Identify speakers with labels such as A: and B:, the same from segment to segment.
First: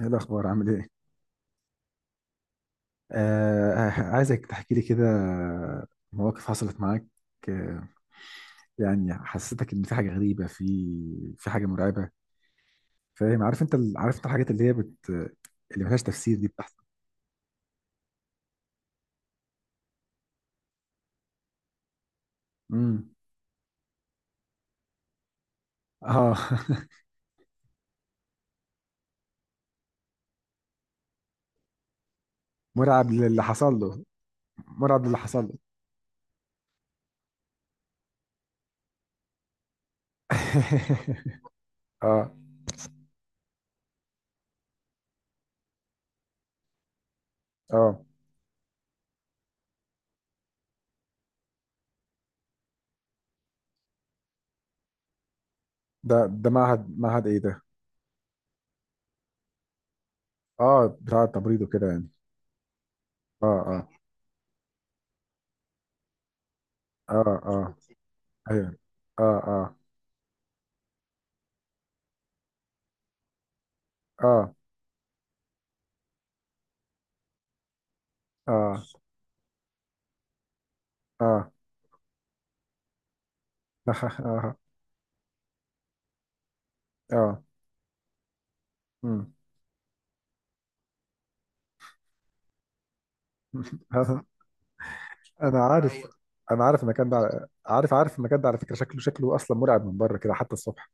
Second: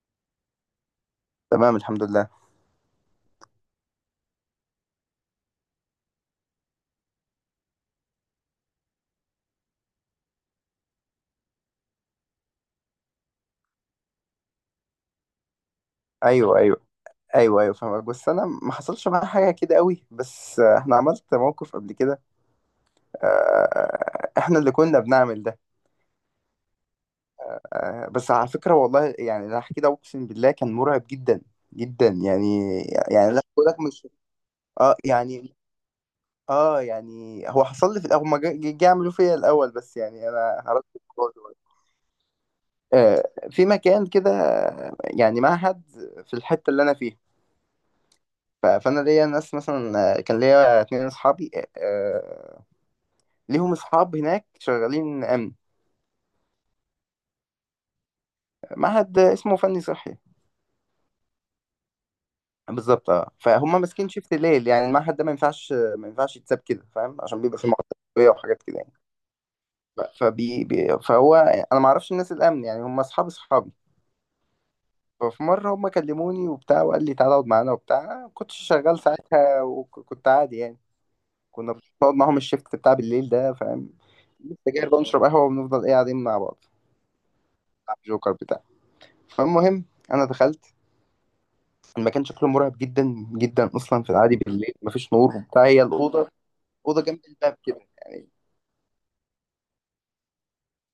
A: ايه الاخبار؟ عامل ايه؟
B: تمام الحمد لله.
A: آه، عايزك تحكي لي كده مواقف حصلت معاك. آه. يعني حسيتك ان في حاجه غريبه، في حاجه مرعبه. فاهم؟ عارف انت الحاجات اللي هي بت اللي ملهاش تفسير دي
B: ايوه ايوه
A: بتحصل.
B: ايوه ايوه فاهمك، بس انا ما حصلش معايا حاجه كده قوي، بس احنا عملت موقف قبل كده.
A: امم.
B: احنا اللي كنا بنعمل ده.
A: اه.
B: بس على فكره والله، يعني اللي هحكي ده اقسم بالله كان مرعب جدا جدا يعني.
A: مرعب
B: يعني
A: للي
B: لا بقول
A: حصل
B: لك،
A: له.
B: مش اه
A: مرعب للي حصل له.
B: يعني. اه يعني هو حصل لي في الاول ما جا يعملوا فيا الاول، بس يعني انا عرفت الموضوع دلوقتي.
A: اه،
B: في مكان كده، يعني معهد في الحته اللي انا فيها.
A: اه.
B: فانا ليا ناس مثلا، كان ليا اتنين اصحابي، آه، ليهم اصحاب هناك شغالين امن.
A: ده معهد ايه ده؟
B: معهد اسمه فني صحي.
A: اه، بتاع التمريض وكده يعني.
B: بالظبط اه،
A: اه،
B: فهم
A: اه.
B: ماسكين شيفت الليل. يعني المعهد ده ما ينفعش، ما ينفعش يتساب كده
A: اه،
B: فاهم، عشان بيبقى فيه
A: اه.
B: مواد تربويه وحاجات
A: ايوه،
B: كده يعني.
A: اه، اه.
B: ف- فبي بي فهو انا ما اعرفش الناس الامن، يعني هم اصحاب اصحابي.
A: اه،
B: ففي مره هم كلموني وبتاع، وقال لي تعالى اقعد معانا وبتاع. أنا ما كنتش
A: اه.
B: شغال ساعتها وكنت عادي يعني.
A: اه.
B: كنا بنقعد معاهم الشيفت بتاع بالليل ده فاهم، سجاير بقى ونشرب قهوة ونفضل ايه قاعدين مع بعض،
A: اه.
B: جوكر بتاع.
A: مم.
B: فالمهم، انا دخلت المكان، شكله مرعب جدا جدا اصلا في العادي، بالليل مفيش نور
A: انا
B: وبتاع، هي
A: عارف هو
B: الاوضه
A: انا عارف
B: اوضه
A: المكان
B: جنب
A: ده،
B: الباب كده
A: عارف
B: يعني.
A: المكان ده على فكره، شكله اصلا مرعب من بره كده حتى الصبح.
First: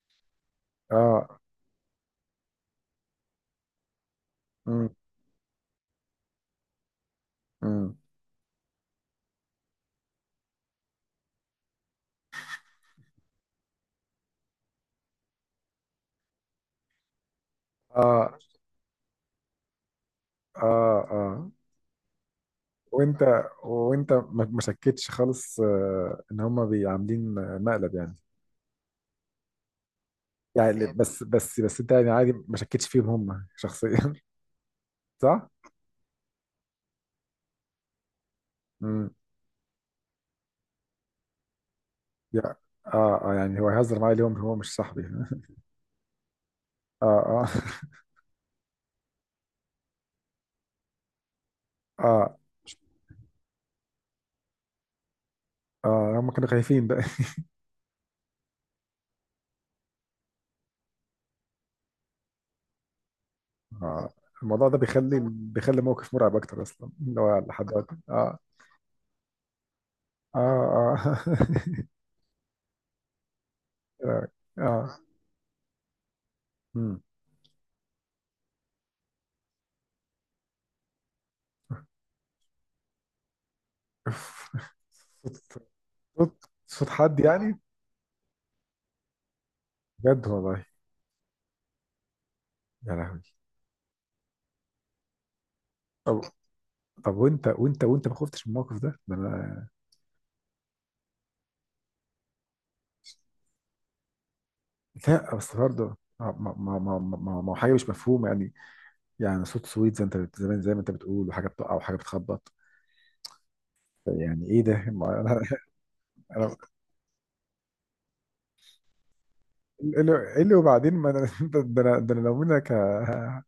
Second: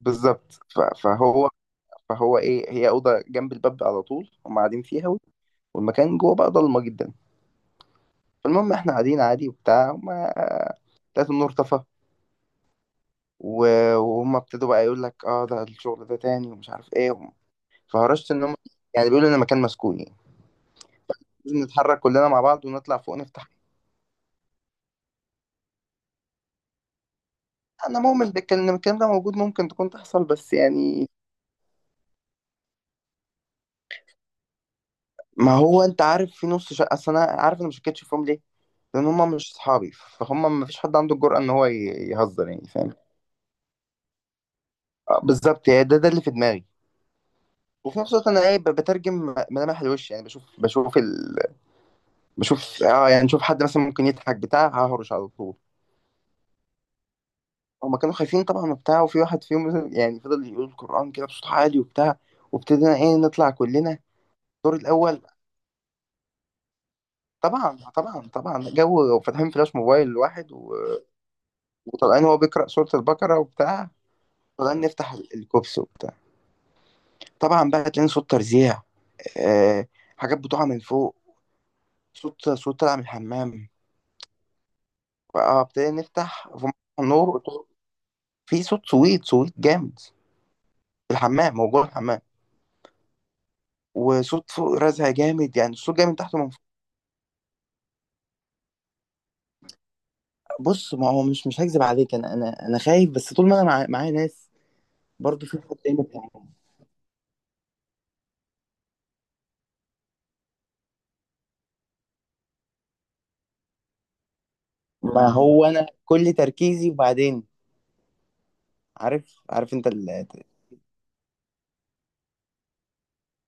B: بالظبط،
A: اه.
B: فهو ايه، هي اوضه جنب الباب على طول هم قاعدين
A: امم.
B: فيها، والمكان جوه بقى ضلمه جدا.
A: امم.
B: فالمهم احنا قاعدين عادي وبتاع، وما لقيت النور طفى، وهم ابتدوا بقى يقول لك اه ده الشغل ده تاني ومش عارف ايه. فهرشت
A: اه.
B: ان هم يعني بيقولوا ان المكان مسكون يعني،
A: اه. اه
B: لازم نتحرك كلنا مع بعض ونطلع فوق
A: وانت
B: نفتح.
A: وانت ما شكتش خالص، ان هم بيعاملين مقلب
B: انا
A: يعني
B: مؤمن بالكلام، إن الكلام ده موجود، ممكن تكون تحصل، بس
A: يعني يعني
B: يعني
A: بس انت يعني عادي ما شكتش فيهم هم شخصيا. صح؟
B: ما هو انت عارف في نص شقه. اصل انا عارف انا ما شكتش فيهم ليه، لان
A: امم.
B: هم مش اصحابي، فهم ما فيش حد عنده الجرأه ان هو يهزر
A: يا
B: يعني فاهم.
A: اه، اه، يعني هو هيهزر معايا اليوم؟ هو مش صاحبي.
B: بالظبط، يعني ده ده اللي في دماغي.
A: اه، اه.
B: وفي نفس الوقت انا ايه، بترجم ملامح الوش يعني، بشوف بشوف
A: اه،
B: بشوف، اه يعني بشوف حد مثلا ممكن يضحك بتاع ههرش على طول.
A: اه، هم كانوا خايفين بقى.
B: هما كانوا خايفين طبعا وبتاع، وفي واحد فيهم يعني فضل يقول القرآن كده بصوت عالي وبتاع، وابتدينا ايه نطلع كلنا
A: آه. الموضوع
B: الدور
A: ده بيخلي
B: الاول.
A: بيخلي موقف مرعب اكتر اصلا اللي هو لحد
B: طبعا
A: دلوقتي،
B: طبعا
A: اه.
B: طبعا، جو فاتحين فلاش موبايل
A: اه،
B: الواحد
A: اه.
B: وطلعان هو بيقرأ سورة البقرة وبتاع،
A: اه.
B: طلعان
A: آه.
B: نفتح الكوبس وبتاع.
A: مم.
B: طبعا بقى تلاقي صوت ترزيع، آه... حاجات بتقع من فوق، صوت صوت طالع من الحمام.
A: أوف. صوت
B: اه ابتدينا
A: صوت
B: نفتح في مفتاح
A: صوت حد
B: النور، قلت
A: يعني.
B: له في صوت سويت سويت جامد
A: بجد والله؟
B: في الحمام، هو جوه الحمام،
A: يا لهوي.
B: وصوت فوق رزع جامد، يعني الصوت جاي من
A: طب
B: تحت ومن فوق.
A: طب وانت ما خفتش من الموقف ده؟ انا...
B: بص، ما هو مش مش هكذب عليك، انا خايف، بس طول ما انا معايا ناس،
A: لا
B: برضه في
A: بس
B: حد
A: برضه
B: تاني بتاع.
A: ما... ما هو حاجه مش مفهومه يعني. يعني صوت سويت زي زمان زي ما انت بتقول، وحاجه بتقع، وحاجه بتخبط. يعني ايه ده؟ ما
B: ما
A: انا...
B: هو انا كل
A: انا...
B: تركيزي، وبعدين عارف عارف انت
A: إيه اللي إيه اللي وبعدين، ما انا ده انا لو منك...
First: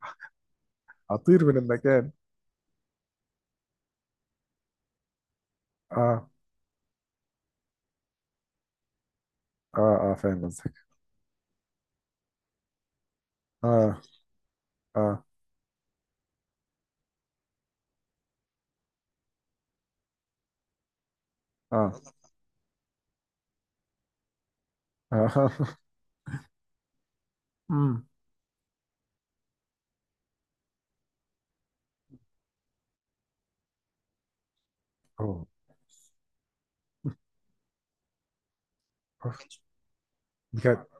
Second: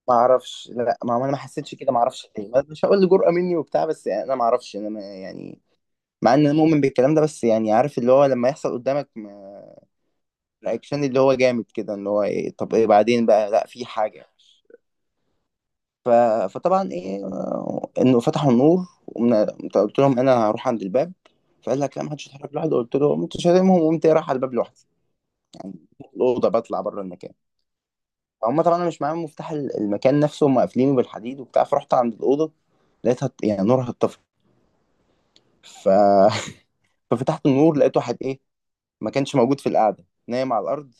B: ما اعرفش، لا انا ما
A: أطير من
B: حسيتش كده، ما
A: المكان.
B: اعرفش ليه، مش هقول جرأة مني وبتاع، بس يعني انا ما اعرفش، انا ما يعني،
A: آه.
B: مع ان انا مؤمن بالكلام ده، بس يعني عارف اللي هو لما يحصل قدامك،
A: آه، آه، فاهم قصدك.
B: رياكشن اللي هو جامد كده، اللي هو ايه طب ايه بعدين بقى، لا في
A: آه،
B: حاجة.
A: آه،
B: ف... فطبعا ايه، انه فتحوا النور قلت لهم انا هروح عند الباب. فقال لك
A: آه،
B: لا ما حدش يتحرك لوحده. قلت له، قمت شاتمهم وقمت إيه، رايح على الباب لوحدي
A: آه.
B: الاوضه، بطلع بره المكان.
A: أمم.
B: فهم طبعا انا مش معاهم مفتاح المكان نفسه، هم قافلينه بالحديد وبتاع. فرحت عند الاوضه، لقيتها يعني نورها اتطفى.
A: أوه.
B: ف... ففتحت النور، لقيت واحد ايه ما كانش موجود
A: أوف.
B: في القعده نايم على
A: بجد.
B: الارض.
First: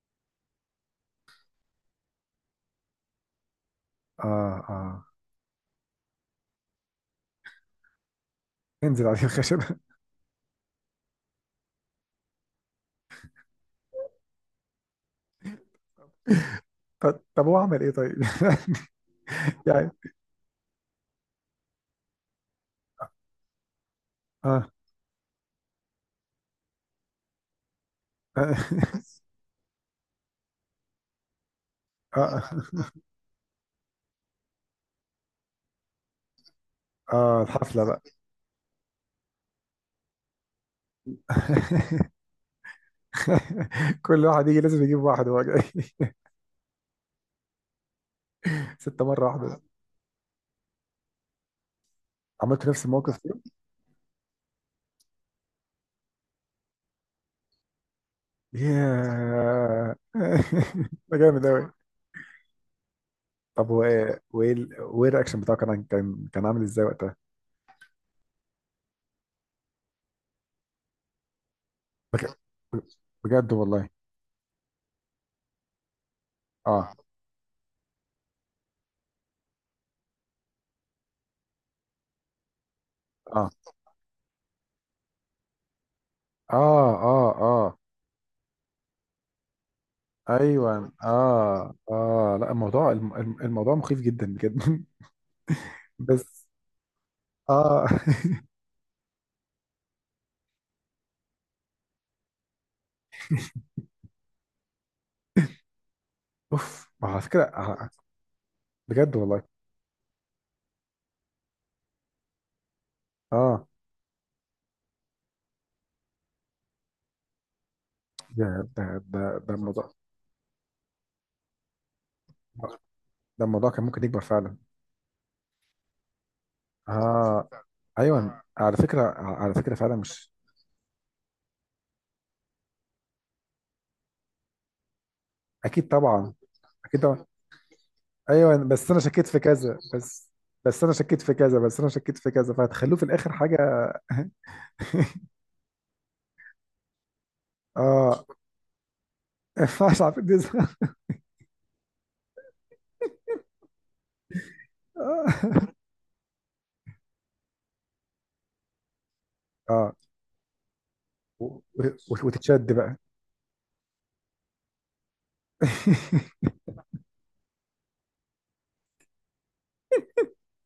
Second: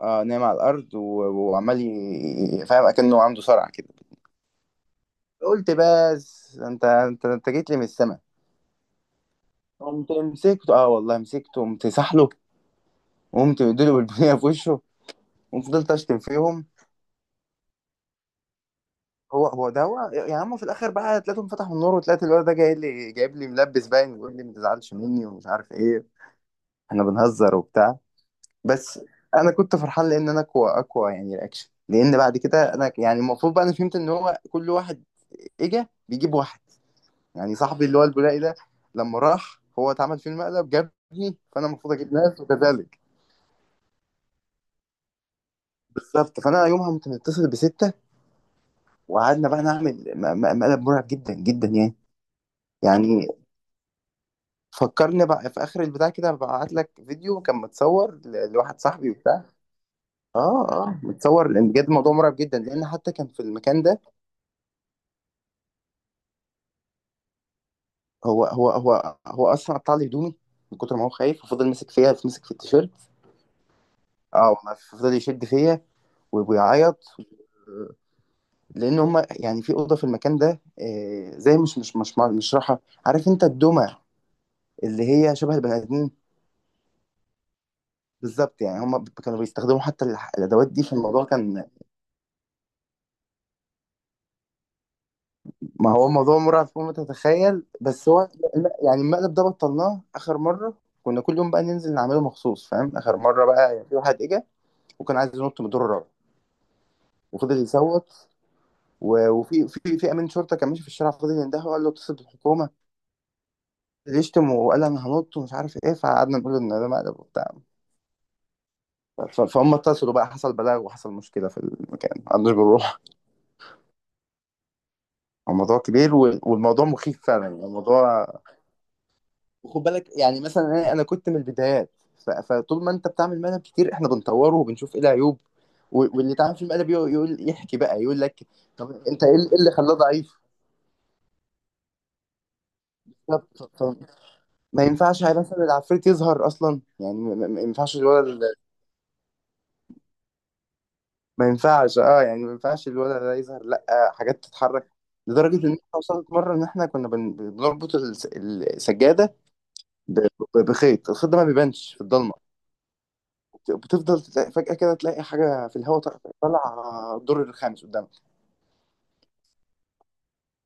B: اه نايم على الارض وعمال فاهم اكنه عنده صرع كده.
A: آه، آه.
B: قلت بس، انت جيت لي من السما.
A: انزل عليه الخشبة.
B: قمت مسكته، اه والله مسكته، قمت سحله وقمت مديله بالبنيه في وشه، وفضلت اشتم فيهم.
A: طب، هو عمل إيه طيب؟
B: هو هو ده
A: يعني.
B: هو يا عم، في الاخر بقى تلاقيهم فتحوا النور، وطلعت الواد ده جاي لي جايب لي ملبس باين، ويقول لي ما
A: آه.
B: تزعلش مني ومش عارف ايه، احنا بنهزر وبتاع.
A: آه،
B: بس انا كنت فرحان، لان انا اقوى اقوى يعني رياكشن، لان بعد
A: آه،
B: كده انا يعني المفروض بقى، انا فهمت ان هو كل واحد اجا بيجيب واحد.
A: آه،
B: يعني
A: الحفلة
B: صاحبي اللي
A: بقى.
B: هو البولائي ده لما راح، هو اتعمل فيه المقلب، جابني، فانا المفروض اجيب ناس وكذلك.
A: كل واحد يجي لازم يجيب واحد وهو جاي.
B: بالظبط، فانا يومها كنت متصل بستة.
A: 6 مرة
B: وقعدنا
A: واحدة.
B: بقى نعمل مقلب مرعب جدا جدا يعني.
A: عملت نفس الموقف
B: يعني
A: فيهم؟
B: فكرني بقى في اخر البتاع كده، ببعت لك فيديو كان متصور لواحد صاحبي وبتاع.
A: ياه.
B: اه اه
A: ده جامد
B: متصور، لان
A: أوي.
B: بجد الموضوع مرعب جدا، لان حتى كان في
A: طب،
B: المكان ده.
A: وإيه الرياكشن بتاعه كان عامل إزاي وقتها؟
B: هو اصلا قطع لي هدومي من كتر ما هو خايف، وفضل ماسك فيها،
A: بج-
B: ماسك في التيشيرت.
A: بجد والله.
B: اه والله فضل يشد فيا
A: اه،
B: وبيعيط، لان هم يعني في اوضه في المكان ده، زي مش راحه. عارف انت
A: اه،
B: الدمى اللي هي شبه البني ادمين.
A: اه، اه، اه.
B: بالظبط، يعني هم كانوا بيستخدموا حتى الادوات دي
A: ايوه،
B: في الموضوع كان.
A: اه، اه، لا، الموضوع الموضوع مخيف جدا بجد.
B: ما هو موضوع
A: بس
B: مرعب فوق ما تتخيل،
A: اه.
B: بس هو يعني المقلب ده بطلناه اخر مره. كنا كل يوم بقى ننزل نعمله مخصوص فاهم. اخر مره بقى يعني في واحد اجى، وكان عايز ينط من الدور الرابع،
A: اوف، ما هو على فكره
B: وفضل
A: آه.
B: يصوت،
A: بجد
B: و-
A: والله.
B: وفي في في امين شرطه كان ماشي في الشارع، فضل يندهه وقال له اتصل بالحكومه
A: اه،
B: اللي يشتم، وقال انا هنط ومش عارف ايه. فقعدنا نقول ان ده مقلب وبتاع.
A: ده ده ده ده
B: فهم
A: الموضوع...
B: اتصلوا بقى، حصل بلاغ وحصل مشكله في المكان، ما عندوش بنروح.
A: ده الموضوع كان ممكن يكبر فعلا.
B: الموضوع كبير، والموضوع مخيف فعلا،
A: اه،
B: يعني الموضوع،
A: ايوه، على فكره
B: خد
A: فعلا
B: بالك.
A: مش...
B: يعني مثلا أنا كنت من البدايات. فطول ما انت بتعمل مقلب كتير، احنا بنطوره وبنشوف ايه العيوب،
A: اكيد طبعا.
B: واللي تعمل في المقلب
A: اكيد
B: يقول
A: طبعا.
B: يحكي بقى، يقول لك
A: ايوه بس
B: طب
A: انا
B: انت
A: شكيت
B: ايه
A: في
B: اللي إيه اللي
A: كذا
B: خلاه
A: بس. بس انا شكيت في كذا بس انا شكيت في كذا فهتخلوه في الاخر
B: ضعيف.
A: حاجه.
B: ما ينفعش هي مثلا العفريت يظهر اصلا، يعني ما ينفعش
A: اه.
B: الولد
A: ما ينفعش على فكرة دي-
B: ما ينفعش اه يعني، ما ينفعش الولد ده يظهر لا، حاجات تتحرك. لدرجه ان احنا وصلت مره، ان احنا كنا بنربط السجاده
A: اه.
B: ب- بخيط، الخيط ده ما
A: و-
B: بيبانش في
A: و-
B: الضلمه.
A: وتتشد بقى.
B: بتفضل تلاقي فجاه كده، تلاقي حاجه في الهواء طالعه طالعة الدور الخامس قدامك.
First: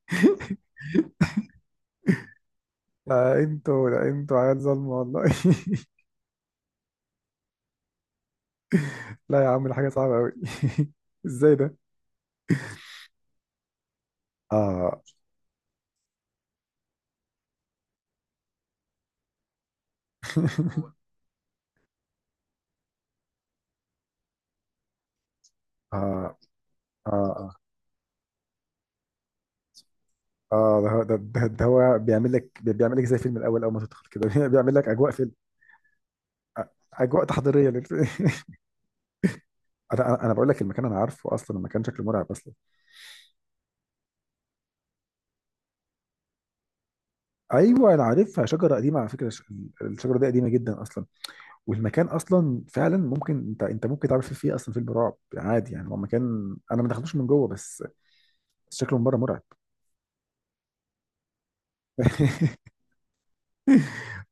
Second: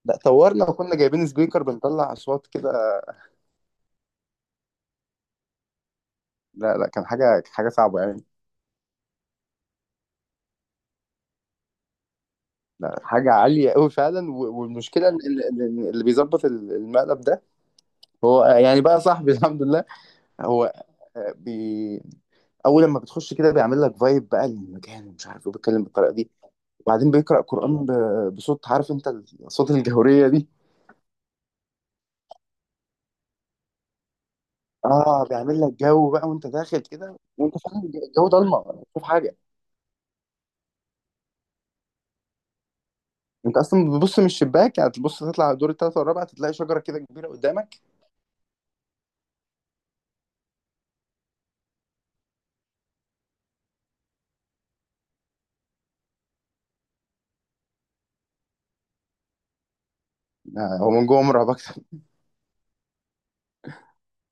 B: لا طورنا، وكنا جايبين سبيكر بنطلع اصوات كده.
A: لا انتوا عيال ظلمة والله.
B: لا لا، كان حاجه حاجه صعبه يعني.
A: لا يا عم، دي حاجة صعبة أوي. ازاي ده؟
B: لا حاجه عاليه قوي فعلا.
A: اه.
B: والمشكله ان إن اللي بيظبط المقلب ده، هو يعني بقى صاحبي الحمد لله. هو بي، اول لما بتخش كده بيعمل لك فايب بقى للمكان، ومش عارف ايه، بيتكلم
A: اه،
B: بالطريقه دي، وبعدين
A: اه،
B: بيقرا
A: اه،
B: قران بصوت عارف انت الصوت الجهوريه دي.
A: اه، ده هو بيعمل لك زي فيلم الأول، أول ما تدخل كده. بيعمل لك أجواء
B: اه
A: فيلم.
B: بيعمل لك جو بقى، وانت داخل كده
A: أجواء
B: وانت
A: تحضيرية
B: فعلا
A: للفيلم.
B: الجو ضلمه مش شايف حاجه.
A: أنا بقول لك المكان، أنا عارفه أصلا، المكان شكله مرعب أصلا.
B: انت اصلا بتبص من الشباك، يعني تبص تطلع على الدور الثالث والرابع، تلاقي شجره كده كبيره قدامك.
A: أيوه أنا عارفها، شجرة قديمة على فكرة، الش- الشجرة دي قديمة جدا أصلا. والمكان اصلا فعلا ممكن انت ممكن تعمل فيه اصلا فيلم رعب عادي، يعني هو مكان انا ما دخلتوش من جوه بس. بس شكله من بره مرعب.
B: هو من جوه مرعب اكتر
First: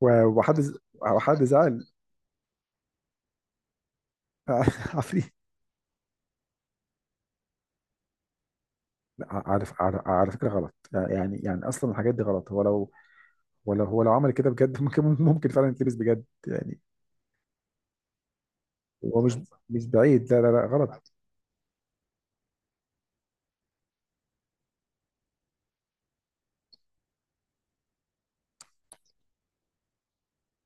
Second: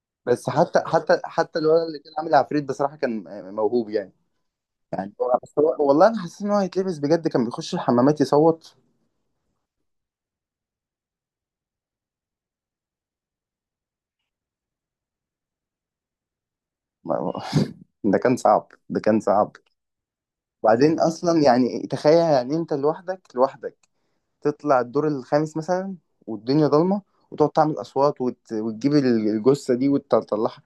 B: بس
A: وحد وحد
B: حتى
A: زعل؟
B: الولد اللي كان عامل عفريت، بصراحه كان موهوب يعني.
A: عفريت.
B: بس والله انا حسيت ان هو هيتلبس بجد، كان بيخش الحمامات يصوت.
A: لا، عارف، على فكره غلط. يعني اصلا الحاجات دي غلط، هو لو... ولا هو لو عمل كده بجد ممكن فعلا يتلبس بجد يعني.
B: ما- ده كان صعب، ده كان
A: هو مش...
B: صعب.
A: مش بعيد، لا، لا، لا،
B: وبعدين
A: غلط.
B: اصلا يعني تخيل، يعني انت لوحدك لوحدك تطلع الدور الخامس مثلا والدنيا ضلمه، وتقعد تعمل اصوات، وتجيب الجثه دي وتطلعها.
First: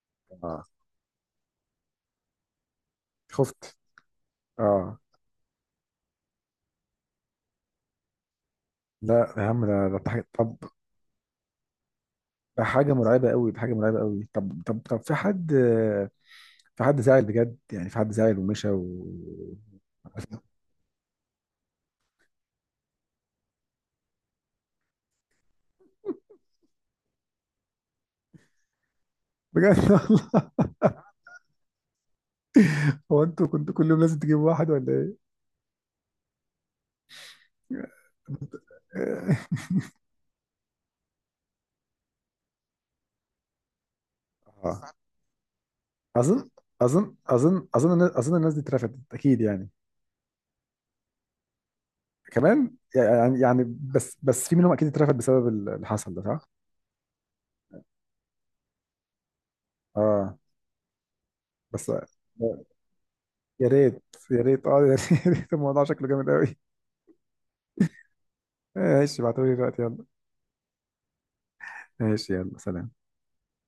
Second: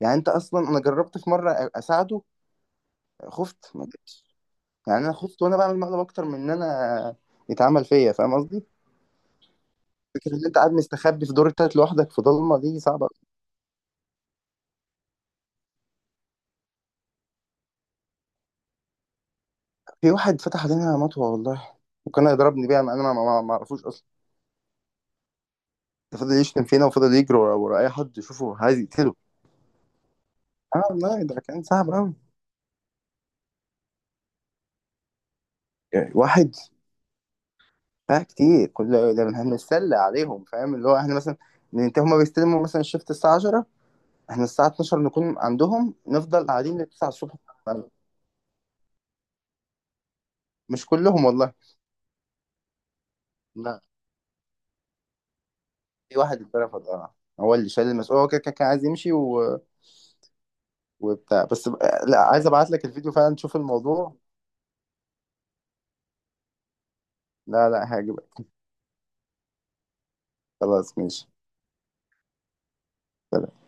B: يعني انت
A: آه.
B: اصلا، انا جربت في مره اساعده، خفت
A: خفت.
B: ما جبتش. يعني
A: اه.
B: انا خفت وانا بعمل مقلب اكتر من ان انا يتعمل فيا، فاهم قصدي؟
A: لا يا عم، ده حاجه.
B: فكره ان انت
A: طب...
B: قاعد مستخبي في دور التالت لوحدك في ضلمه،
A: ده
B: دي
A: حاجه
B: صعبه.
A: مرعبه قوي، ده حاجه مرعبه قوي. طب، في حد... في حد زعل بجد يعني، في حد زعل ومشى و...
B: في واحد فتح علينا مطوة والله، وكان هيضربني بيها، انا ما ما ما اعرفوش اصلا. ده فضل يشتم فينا، وفضل يجري ورا ورا اي حد يشوفه عايز يقتله.
A: بجد والله.
B: اه والله ده كان صعب قوي.
A: هو انتوا كنتوا كل يوم لازم تجيبوا واحد ولا ايه؟
B: يعني واحد بقى كتير كل، ده احنا بنتسلى عليهم فاهم. اللي هو احنا مثلا ننتهي، هما بيستلموا مثلا الشفت الساعة 10، احنا الساعة
A: آه.
B: 12 نكون عندهم،
A: اظن
B: نفضل قاعدين لل 9 الصبح.
A: اظن الناس دي اترفدت اكيد يعني.
B: مش كلهم والله
A: كمان، يعني
B: لا،
A: بس في منهم اكيد اترفد بسبب اللي حصل
B: في
A: ده،
B: واحد
A: صح؟
B: اترفض اه. هو اللي شال المسؤولية، هو كده كده كان عايز يمشي
A: اه.
B: وبتاع،
A: بس يا
B: لا عايز ابعت لك الفيديو فعلا تشوف
A: ريت،
B: الموضوع،
A: يا ريت، اه، يا ريت. الموضوع شكله جامد قوي.
B: لا لا هيعجبك.
A: ماشي، ابعتولي دلوقتي، يلا.
B: خلاص ماشي.
A: ماشي، يلا، سلام.
B: سلام.